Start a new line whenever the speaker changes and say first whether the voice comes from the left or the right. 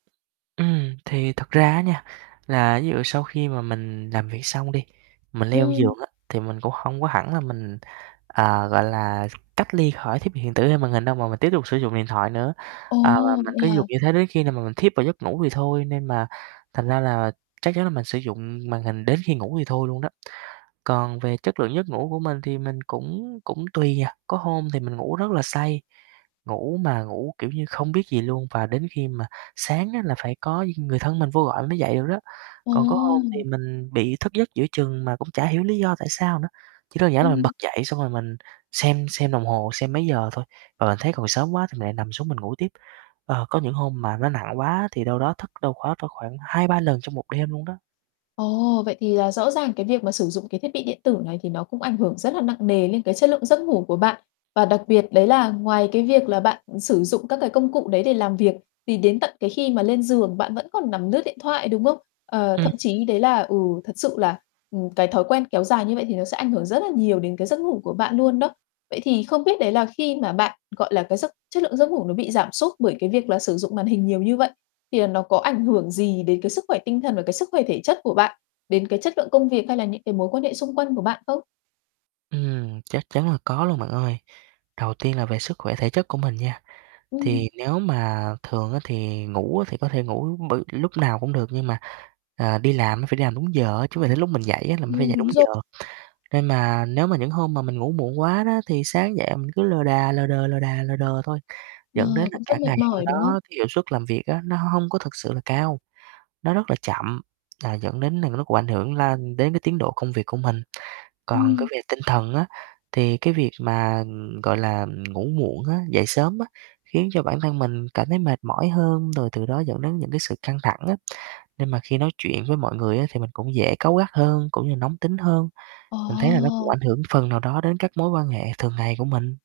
right: Ừm, thì thật ra á nha, là ví dụ sau khi mà mình làm việc xong đi, mình leo giường
left: Ừm.
right: á, thì mình cũng hông có hẳn là mình, à, gọi là, cách ly khỏi thiết bị hiện tử, hay màn hình đâu, mà mình tiếp tục sử dụng điện thoại nữa.
left: Ồ,
right: À, và mình
left: vậy
right: cứ dùng
left: à?
right: như thế đến khi nào mà mình thiếp vào giấc ngủ thì thôi, nên mà thành ra là chắc chắn là mình sử dụng màn hình đến khi ngủ thì thôi luôn đó. Còn về chất lượng giấc ngủ của mình thì mình cũng cũng tùy à, có hôm thì mình ngủ rất là say, ngủ mà ngủ kiểu như không biết gì luôn và đến khi mà sáng á là phải có người thân mình vô gọi mình mới dậy được đó. Còn có hôm thì
left: Ồ!
right: mình bị thức giấc giữa chừng mà cũng chả hiểu lý do tại sao nữa, chỉ đơn giản là mình
left: Ừm.
right: bật dậy xong rồi mình xem xem đồng hồ xem mấy giờ thôi và mình thấy còn sớm quá thì lại nằm xuống mình ngủ tiếp. Ờ, có những hôm mà nó nặng quá thì đâu đó thức đâu đó cỡ khoảng 2, 3 lần trong 1 đêm luôn đó.
left: Ồ, vậy thì là rõ ràng cái việc mà sử dụng cái thiết bị điện tử này thì nó cũng ảnh hưởng rất là nặng nề lên cái chất lượng giấc ngủ của bạn. Và đặc biệt đấy là ngoài cái việc là bạn, ừ, sử dụng các cái công cụ đấy để làm việc thì đến tận cái khi mà lên giường bạn vẫn còn nằm lướt điện thoại, đúng không? Ờ, thậm
right: Ừm.
left: chí đấy là ừ, thật sự là, ừm, cái thói quen kéo dài như vậy thì nó sẽ ảnh hưởng rất là nhiều đến cái giấc ngủ của bạn luôn đó. Vậy thì không biết đấy là khi mà bạn, gọi là, cái giấc chất lượng giấc ngủ nó bị giảm sút bởi cái việc là sử dụng màn hình nhiều như vậy thì là nó có ảnh hưởng gì đến cái sức khỏe tinh thần và cái sức khỏe thể chất của bạn, đến cái chất lượng công việc, hay là những cái mối quan hệ xung quanh của bạn không?
right: Ừm, chắc chắn là có luôn bạn ơi. Đầu tiên là về sức khỏe thể chất của mình nha, thì
left: Ừm.
right: nếu mà thường á thì ngủ á thì có thể ngủ bởi lúc nào cũng được, nhưng mà, à, đi làm á phải đi làm đúng giờ á, chứ mà đến lúc mình dậy á là mình phải
left: Ừm,
right: dậy đúng
left: đúng
right: giờ.
left: rồi.
right: Nên mà nếu mà những hôm mà mình ngủ muộn quá đó thì sáng dậy mình cứ lờ đà, lờ đờ, lờ đà, lờ đờ thôi, dẫn đến
left: Ờ,
right: là
left: cũng rất
right: cả ngày
left: mệt
right: hôm
left: mỏi, đúng không?
right: đó cái hiệu suất làm việc á, nó hông hông có thực sự là cao, nó rất là chậm là dẫn đến là nó cũng ảnh hưởng lan đến cái tiến độ công việc của mình. Còn cái
left: Ừm.
right: về tinh thần á thì cái việc mà, ừm, gọi là, ừm, ngủ muộn á, dậy sớm á, khiến cho bản thân mình cảm thấy mệt mỏi hơn, rồi từ đó dẫn đến những cái sự căng thẳng á. Nên mà khi nói chuyện với mọi người á thì mình cũng dễ cáu gắt hơn, cũng như nóng tính hơn, mình thấy là nó cũng
left: Ồ!
right: ảnh hưởng phần nào đó đến các mối quan hệ thường ngày của mình.